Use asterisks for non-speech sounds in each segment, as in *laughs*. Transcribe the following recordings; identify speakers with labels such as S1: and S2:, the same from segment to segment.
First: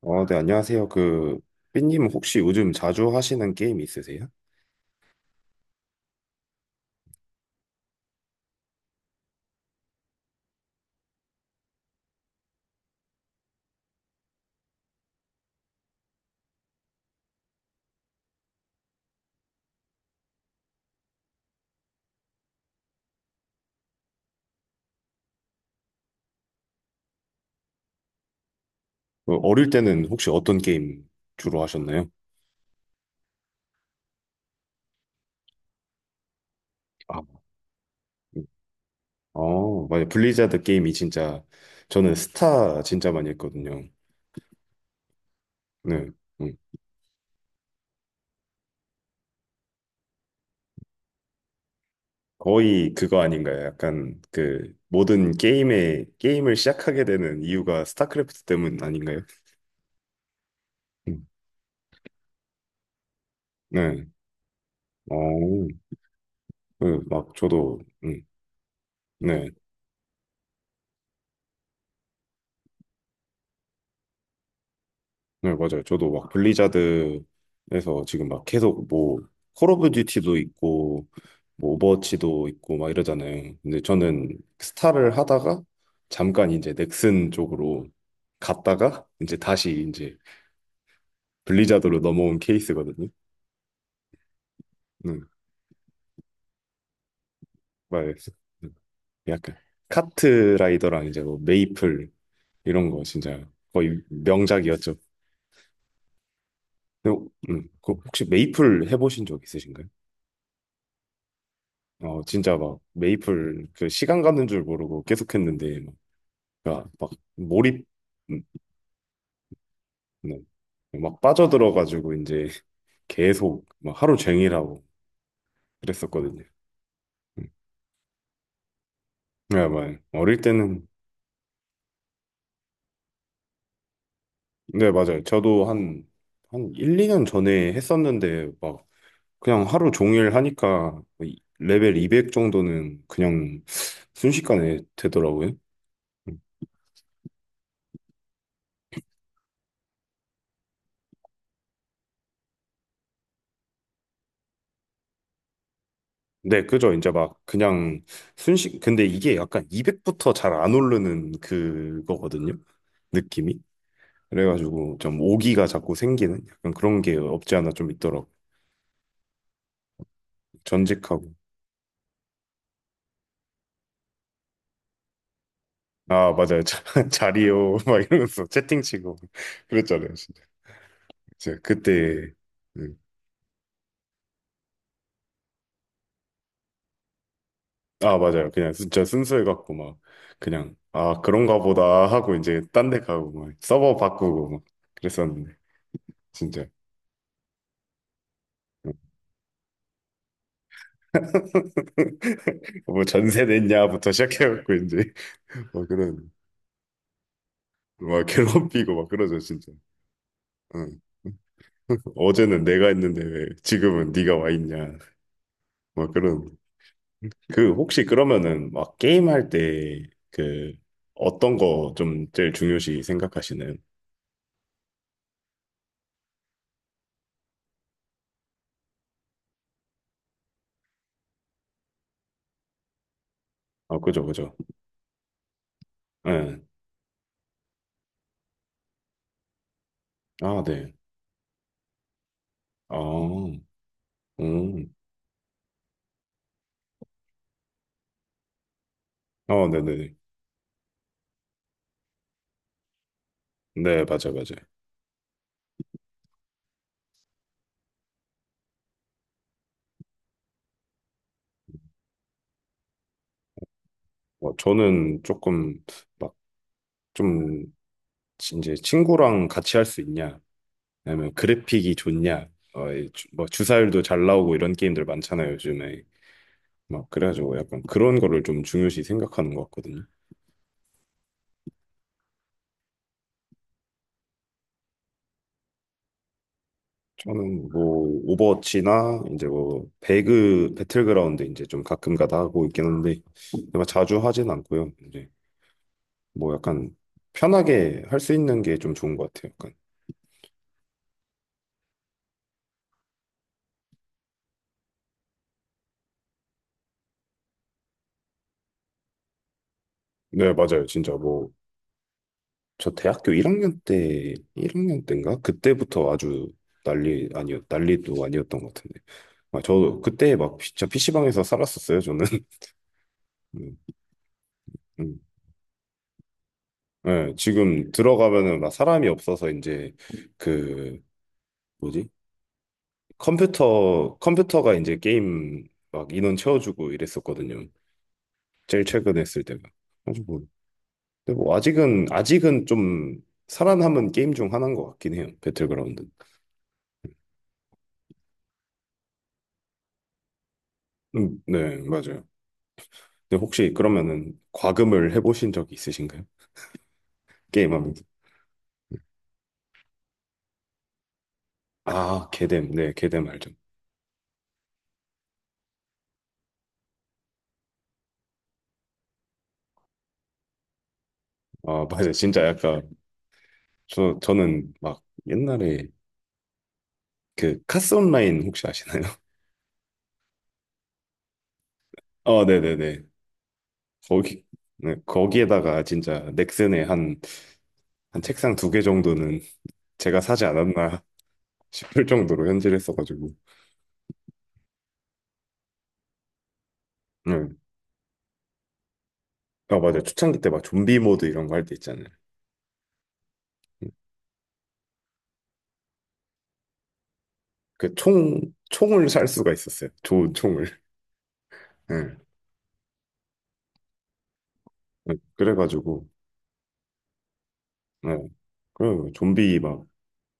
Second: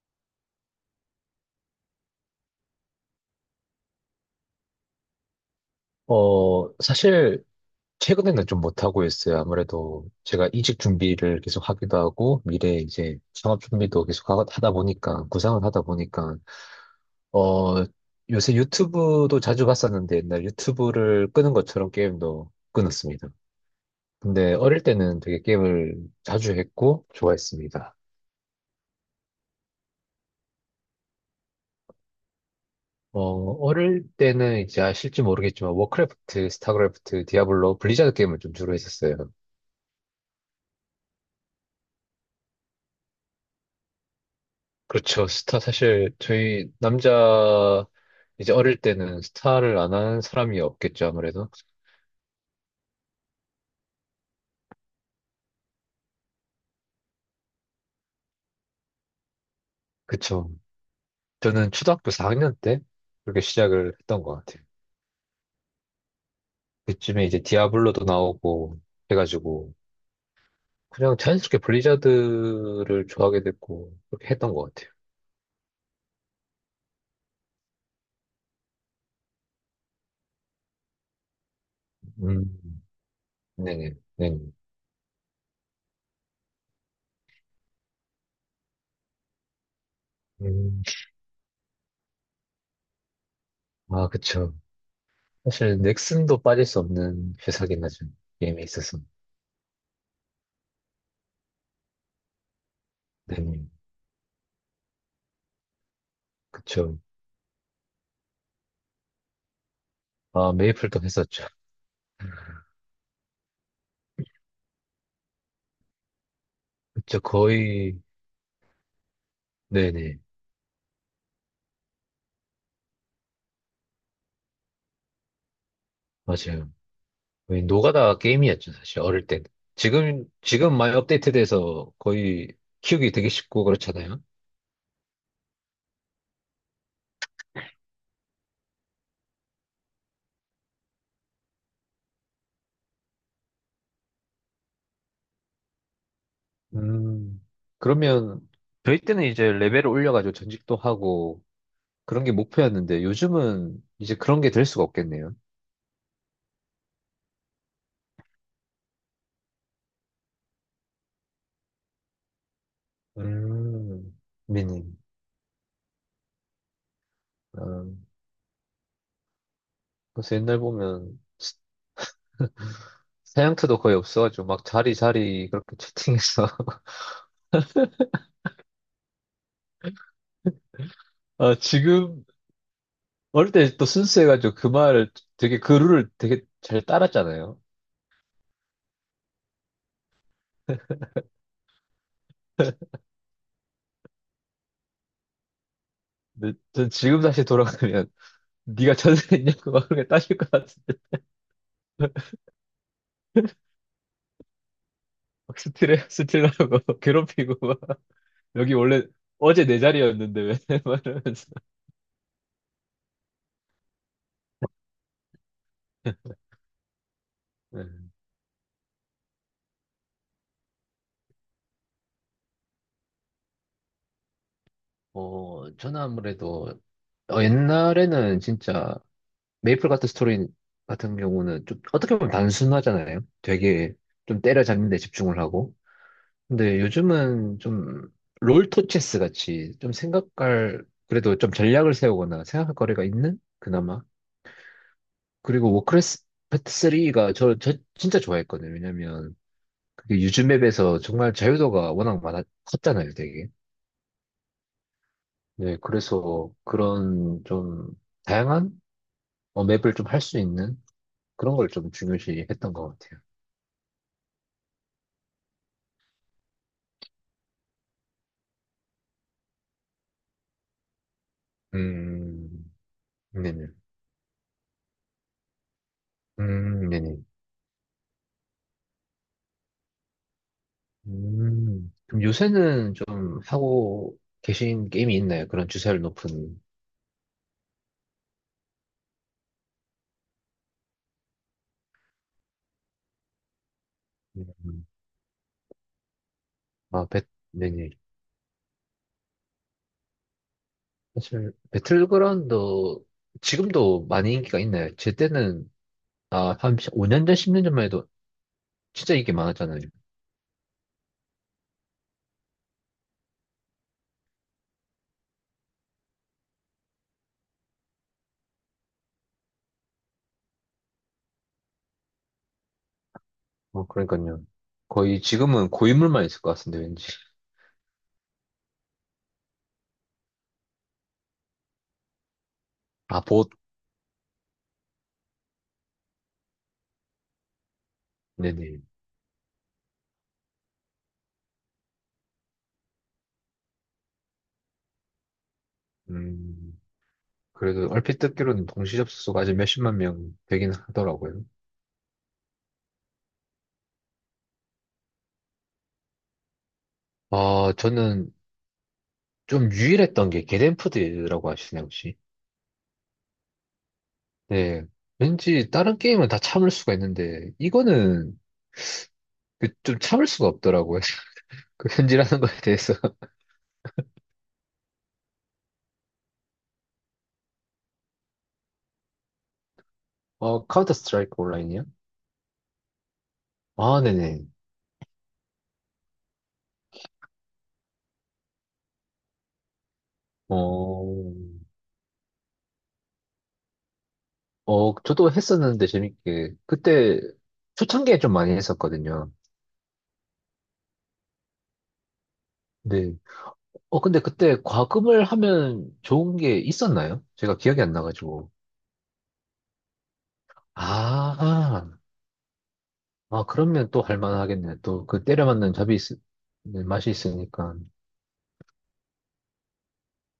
S1: 안녕하세요. 삐님 혹시 요즘 자주 하시는 게임 있으세요?
S2: 사실 최근에는 좀 못하고 있어요. 아무래도 제가 이직 준비를 계속 하기도 하고 미래 이제 창업 준비도 계속 하다 보니까 구상을 하다 보니까 어, 요새 유튜브도 자주 봤었는데 옛날 유튜브를 끄는 것처럼 게임도 끊었습니다. 근데 어릴 때는 되게 게임을 자주 했고 좋아했습니다.
S1: 어릴 때는 혹시 어떤 게임 주로 하셨나요?
S2: 어, 어릴 때는 이제 아실지 모르겠지만 워크래프트,
S1: 아,
S2: 스타크래프트, 디아블로, 블리자드 게임을 좀 주로 했었어요.
S1: 맞아요. 저는 스타 진짜 많이 했거든요.
S2: 그렇죠. 스타
S1: 네.
S2: 사실
S1: 음.
S2: 저희 남자, 이제 어릴 때는 스타를 안 한 사람이 없겠죠, 아무래도.
S1: 거의 그거 아닌가요? 약간 모든 게임을 시작하게 되는 이유가 스타크래프트 때문 아닌가요?
S2: 그쵸.
S1: 음.
S2: 저는 초등학교 4학년 때 그렇게 시작을
S1: 네.
S2: 했던 것 같아요.
S1: 어, 네,
S2: 그쯤에
S1: 막
S2: 이제
S1: 저도,
S2: 디아블로도
S1: 음,
S2: 나오고
S1: 네.
S2: 해가지고 그냥 자연스럽게 블리자드를 좋아하게 됐고 그렇게 했던 것 같아요.
S1: 네, 맞아요. 저도 막 블리자드에서 지금 막 계속 콜 오브 듀티도 있고, 오버워치도
S2: 음,
S1: 있고, 막 이러잖아요. 근데
S2: 네네,
S1: 저는
S2: 네네.
S1: 스타를 하다가 잠깐 이제 넥슨 쪽으로 갔다가 이제 다시 이제
S2: 음,
S1: 블리자드로 넘어온 케이스거든요.
S2: 아, 그쵸.
S1: 응
S2: 사실 넥슨도 빠질 수 없는 회사긴 하죠.
S1: 맞아요.
S2: 게임에
S1: 음,
S2: 있어서.
S1: 약간 카트라이더랑 이제 뭐 메이플 이런 거 진짜
S2: 네네,
S1: 거의 명작이었죠.
S2: 그쵸.
S1: 근데, 그 혹시 메이플 해보신 적 있으신가요?
S2: 아, 메이플도 했었죠.
S1: 진짜 막 메이플 그 시간 가는 줄 모르고 계속 했는데 막, 그러니까 막
S2: 진짜
S1: 몰입
S2: 거의,
S1: 음,
S2: 네네,
S1: 네. 막 빠져들어가지고 이제 *laughs* 계속 막 하루 종일 하고 그랬었거든요.
S2: 맞아요.
S1: 음.
S2: 거의 노가다 게임이었죠, 사실, 어릴 땐.
S1: 네, 맞아요.
S2: 지금,
S1: 어릴
S2: 지금
S1: 때는
S2: 많이 업데이트돼서 거의 키우기 되게 쉽고 그렇잖아요.
S1: 네, 맞아요. 저도 한 1, 2년 전에 했었는데 막 그냥 하루 종일 하니까 레벨 200 정도는 그냥 순식간에 되더라고요. 음.
S2: 음, 그러면 저희 때는 이제 레벨을 올려가지고 전직도 하고 그런 게 목표였는데 요즘은 이제 그런 게 될 수가 없겠네요.
S1: 네, 그죠. 이제 막 그냥 근데 이게 약간 200부터 잘 안 오르는 그거거든요. 느낌이.
S2: 음, 미니.
S1: 그래가지고 좀 오기가 자꾸 생기는 약간 그런 게 없지 않아
S2: 아,
S1: 좀 있더라고.
S2: 그래서 옛날 보면
S1: 전직하고.
S2: 사양트도 거의 없어가지고 막 자리 자리 그렇게
S1: 아,
S2: 채팅해서.
S1: 맞아요.
S2: *laughs*
S1: 자, *laughs* 자리요. 막 이러면서 채팅치고. *laughs* 그랬잖아요. 진짜.
S2: 아,
S1: 진짜
S2: 지금
S1: 그때. 음.
S2: 어릴 때 또 순수해가지고 그 말을 되게 그 룰을 되게 잘 따랐잖아요.
S1: 아, 맞아요. 그냥 진짜 순수해갖고 막 그냥 그런가 보다 하고 이제 딴데
S2: *laughs*
S1: 가고 막 서버 바꾸고 막 그랬었는데.
S2: 근데
S1: 진짜.
S2: 전 지금 다시 돌아가면 네가 전화했냐고 막 그렇게 따질 것 같은데
S1: *laughs* 뭐 전세
S2: *laughs*
S1: 냈냐부터 시작해갖고 이제
S2: 막
S1: *laughs* 막
S2: 스트레
S1: 그런
S2: 스트레하고 *laughs* 괴롭히고 막
S1: 막
S2: 여기
S1: 괴롭히고
S2: 원래
S1: 막 그러죠
S2: 어제
S1: 진짜.
S2: 내 자리였는데 왜 *laughs* 말
S1: 응.
S2: 면서
S1: 어제는 내가 했는데 왜 지금은 네가 와 있냐 막 그런. 그
S2: 네.
S1: 혹시 그러면은 막 게임할 때 그 어떤 거 좀 제일 중요시 생각하시는?
S2: 저는 아무래도 옛날에는 진짜 메이플 같은 스토리 같은 경우는 좀 어떻게 보면 단순하잖아요. 되게
S1: 아 그죠
S2: 좀
S1: 그죠.
S2: 때려잡는 데 집중을 하고.
S1: 네.
S2: 근데 요즘은 좀 롤토 체스 같이 좀
S1: 아
S2: 생각할,
S1: 네.
S2: 그래도 좀 전략을 세우거나 생각할 거리가 있는?
S1: 아
S2: 그나마.
S1: 음.
S2: 그리고 워크래프트 3가 저 진짜 좋아했거든요. 왜냐면
S1: 아 네네네.
S2: 그게 유즈맵에서 정말 자유도가 워낙 많아, 컸잖아요, 되게.
S1: 네 맞아 맞아.
S2: 네, 그래서 그런 좀 다양한 맵을 좀 할 수 있는 그런 걸 좀 중요시 했던 것 같아요.
S1: 뭐 저는 조금 막 좀 이제 친구랑 같이 할 수 있냐 왜냐면 그래픽이 좋냐,
S2: 음,
S1: 뭐
S2: 네네.
S1: 주사율도 잘 나오고 이런 게임들 많잖아요, 요즘에. 막
S2: 네네.
S1: 그래가지고 약간 그런 거를 좀 중요시 생각하는 것 같거든요.
S2: 그럼 요새는 좀 하고 계신 게임이 있나요? 그런 주사율 높은.
S1: 저는 뭐 오버워치나 이제 뭐 배그 배틀그라운드 이제 좀 가끔가다 하고 있긴 한데 내가 자주 하진
S2: 음,
S1: 않고요. 이제 뭐 약간
S2: 아, 네네.
S1: 편하게 할 수 있는 게 좀 좋은 것 같아요. 약간
S2: 사실, 배틀그라운드 지금도 많이 인기가 있나요? 제 때는, 아, 한 5년 전, 10년 전만 해도 진짜 인기 많았잖아요.
S1: 네 맞아요. 진짜 뭐 저 대학교 1학년 때인가 그때부터 아주 난리도 아니었던 것 같은데. 아, 저 그때 막 진짜 PC방에서 살았었어요, 저는. *laughs* 음,
S2: 그러니까요. 거의
S1: 음.
S2: 지금은 고인물만 있을 것 같은데, 왠지.
S1: 예, 지금 들어가면은 막 사람이 없어서 이제 그 뭐지?
S2: 아, 봇.
S1: 컴퓨터가 이제 게임 막 인원 채워주고 이랬었거든요.
S2: 네네.
S1: 제일 최근에 했을 때가. 아주 뭐. 근데 뭐 아직은 좀 살아남은 게임 중 하나인 것 같긴 해요. 배틀그라운드.
S2: 음, 그래도 얼핏 듣기로는 동시 접속수가 아직 몇십만 명 되긴 하더라고요.
S1: 네, 맞아요. 근데 혹시 그러면은 과금을 해보신 적이 있으신가요?
S2: 아,
S1: 게임하면서.
S2: 저는 좀 유일했던 게겟덴프드라고 하시나요, 혹시?
S1: 아, 개뎀. 네, 개뎀 알죠.
S2: 네. 왠지 다른 게임은 다 참을 수가 있는데, 이거는 그 좀 참을 수가 없더라고요. *laughs*
S1: 아,
S2: 그
S1: 맞아요.
S2: 현질하는
S1: 진짜
S2: 거에
S1: 약간
S2: 대해서.
S1: 저는 막 옛날에 그 카스 온라인 혹시 아시나요? *laughs*
S2: 카운터 스트라이크 온라인이요?
S1: 네네네.
S2: 아, 네네.
S1: 거기, 네, 거기에다가 진짜 넥슨에 한 책상 두 개 정도는 제가 사지 않았나
S2: 어,
S1: *laughs* 싶을 정도로 현질을 했어가지고.
S2: 저도 했었는데 재밌게. 그때
S1: 네.
S2: 초창기에 좀 많이 했었거든요.
S1: 아, 맞아요. 초창기 때 막 좀비 모드 이런 거 할 때 있잖아요.
S2: 네. 근데 그때 과금을 하면 좋은 게 있었나요? 제가 기억이 안
S1: 그 총,
S2: 나가지고.
S1: 총을 살 수가 있었어요. 좋은 총을.
S2: 아,
S1: 네.
S2: 아, 그러면 또 할 만하겠네. 또
S1: 네,
S2: 그 때려 맞는 잡이 있,
S1: 그래가지고,
S2: 네, 맛이 있으니까.
S1: 네. 그리고 좀비 막,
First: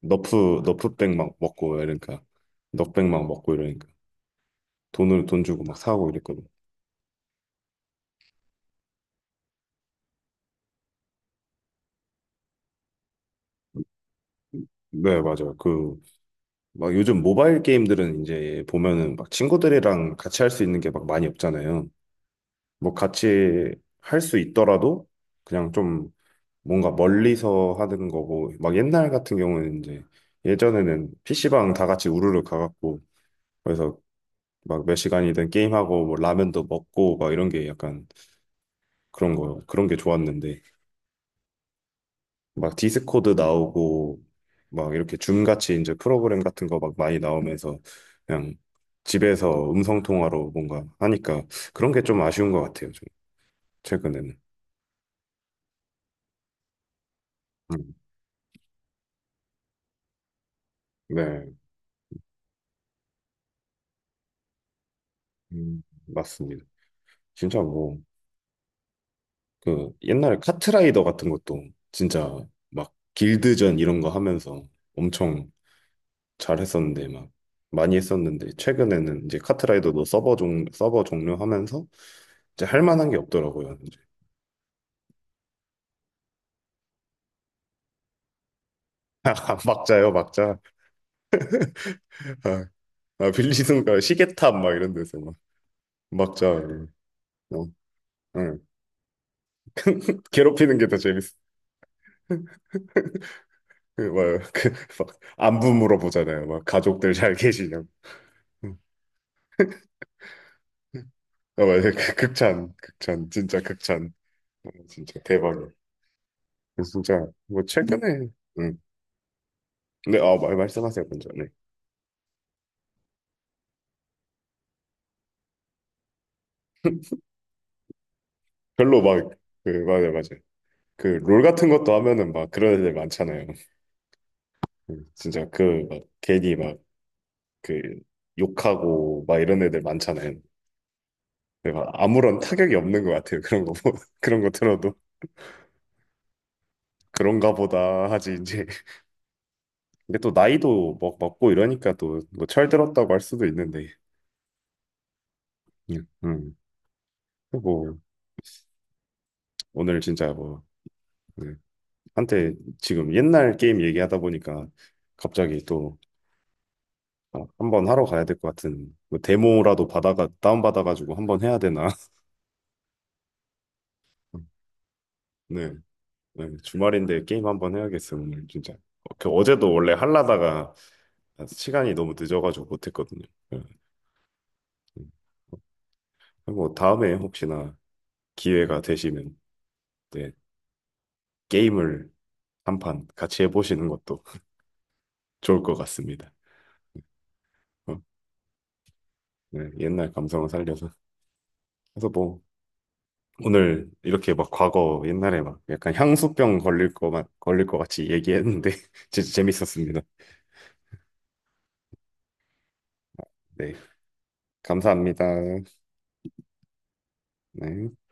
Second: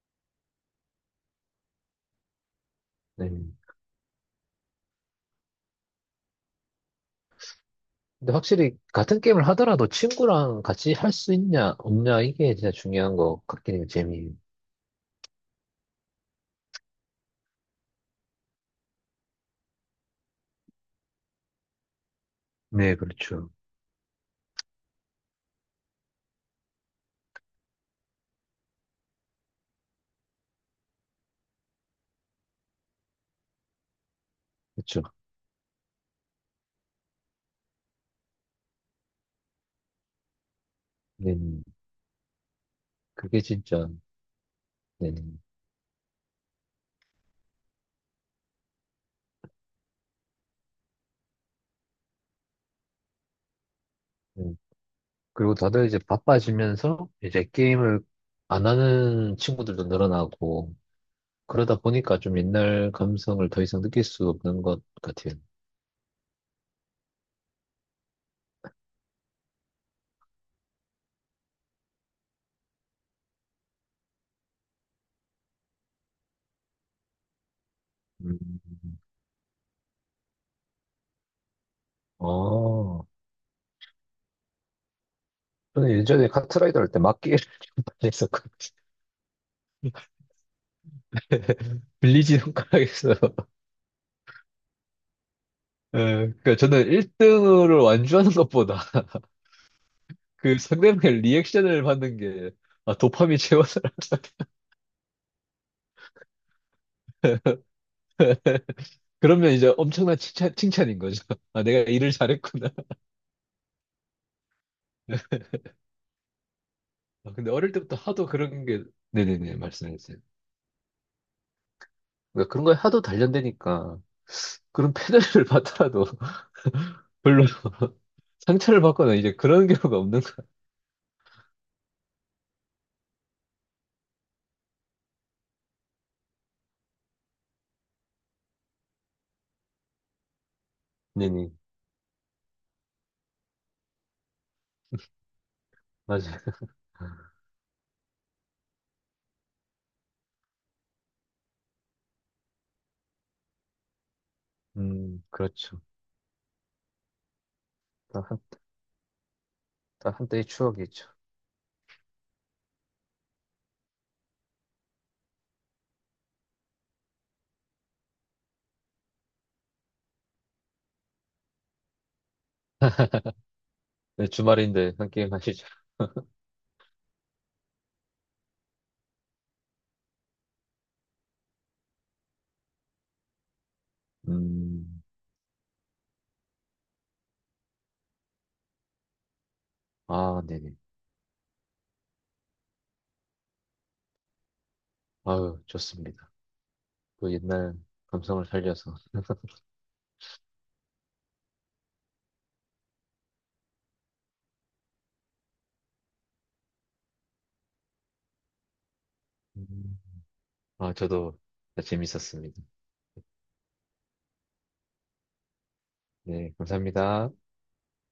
S1: 너프백 막 먹고 이러니까. 넉백 막
S2: 네.
S1: 먹고 이러니까. 돈 주고 막 사고 이랬거든.
S2: 근데 확실히 같은 게임을 하더라도 친구랑 같이 할 수 있냐, 없냐, 이게 진짜 중요한 것 같긴 해요, 재미.
S1: 네, 맞아요. 막 요즘 모바일 게임들은 이제 보면은 막 친구들이랑 같이 할 수 있는 게 막 많이 없잖아요. 뭐
S2: 네, 그렇죠.
S1: 같이 할 수 있더라도 그냥 좀 뭔가 멀리서 하는 거고, 막 옛날 같은 경우는 이제 예전에는 PC방 다 같이 우르르 가갖고, 그래서 막 몇
S2: 그렇죠.
S1: 시간이든 게임하고 뭐 라면도 먹고 막 이런 게 약간 그런 거, 그런 게 좋았는데
S2: 네,
S1: 막 디스코드
S2: 그게 진짜,
S1: 나오고 막
S2: 네.
S1: 이렇게 줌 같이 이제 프로그램 같은 거 막 많이 나오면서 그냥 집에서 음성 통화로 뭔가 하니까 그런 게 좀 아쉬운 것 같아요. 좀 최근에는.
S2: 네. 그리고 다들 이제 바빠지면서 이제
S1: 음,
S2: 게임을 안 하는 친구들도 늘어나고,
S1: 네,
S2: 그러다 보니까 좀 옛날 감성을 더 이상 느낄 수 없는 것 같아요.
S1: 맞습니다. 진짜 뭐 그 옛날에 카트라이더 같은 것도 진짜 막 길드전 이런 거 하면서 엄청 잘했었는데 막 많이 했었는데
S2: 음.
S1: 최근에는 이제 카트라이더도 서버 종료하면서 이제 할
S2: 아.
S1: 만한 게 없더라고요.
S2: 저는 예전에 카트라이더 할 때 막기를 *laughs* 좀 많이 했었거든요.
S1: *laughs* 막자요, 막자.
S2: *laughs* 빌리지
S1: 아,
S2: 손가락에서.
S1: 아, 빌리는 거 시계탑 막 이런 데서 막
S2: 예, 그러니까
S1: 막자.
S2: 저는
S1: 이 어,
S2: 1등을 완주하는
S1: 응.
S2: 것보다 그
S1: 괴롭히는 게 더
S2: 상대방의
S1: 재밌어.
S2: 리액션을 받는 게 아,
S1: *laughs*
S2: 도파민 채워서라.
S1: 막그막 안부 물어보잖아요. 막 가족들 잘 계시냐고. 응.
S2: *laughs* 그러면 이제 엄청난 칭찬, 칭찬인 거죠. 아,
S1: 아, 맞아요.
S2: 내가 일을 잘했구나.
S1: 진짜 극찬. 어, 진짜 대박이 진짜
S2: 아, 근데
S1: 뭐
S2: 어릴 때부터 하도
S1: 최근에,
S2: 그런
S1: 응.
S2: 게, 네네네, 말씀해주세요.
S1: 근데 아, 말 말씀하세요, 먼저. 네.
S2: 그러니까 그런 거에 하도 단련되니까 그런 패널을 *laughs* 받더라도 별로 상처를
S1: 별로
S2: 받거나
S1: 막
S2: 이제 그런 경우가
S1: 맞아요,
S2: 없는
S1: 맞아요.
S2: 거.
S1: 그 롤 같은 것도 하면은 막 그런 애들 많잖아요. 응. 진짜 그 막 괜히 막 그 욕하고 막 이런 애들 많잖아요.
S2: 네네,
S1: 근데 막 아무런 타격이 없는 것 같아요. *laughs* 그런 거 들어도
S2: 맞아요.
S1: 그런가 보다 하지 이제. 근데 또 나이도 막 먹고 이러니까 또 뭐 철들었다고 할 수도 있는데.
S2: 그렇죠.
S1: 음. 음. 뭐 오늘
S2: 다
S1: 진짜
S2: 한때의
S1: 뭐
S2: 추억이죠.
S1: 네. 한때 지금 옛날 게임 얘기하다 보니까 갑자기 또 한번 하러 가야 될 것 같은 뭐 데모라도 받아가 다운 받아가지고 한번 해야 되나.
S2: 네,
S1: *laughs*
S2: 주말인데 한 게임 하시죠.
S1: 네. 네, 주말인데 게임 한번 해야겠어, 오늘 진짜. 어제도 원래 하려다가 시간이 너무 늦어가지고 못했거든요. 네,
S2: 음,
S1: 음. 뭐 다음에 혹시나 기회가 되시면 네,
S2: 아, 네네.
S1: 게임을 한 판 같이 해보시는 것도 *laughs*
S2: 아유,
S1: 좋을 것
S2: 좋습니다.
S1: 같습니다.
S2: 그 옛날
S1: 어,
S2: 감성을 살려서.
S1: 네, 옛날 감성을 살려서. 그래서 뭐 오늘 이렇게 막 과거 옛날에 막 약간 향수병 걸릴 것 같- 걸릴 것 같이 얘기했는데 *laughs* 진짜
S2: 음,
S1: 재밌었습니다.
S2: 아, 저도 재밌었습니다.
S1: 네, 감사합니다.
S2: 네, 감사합니다.
S1: 네.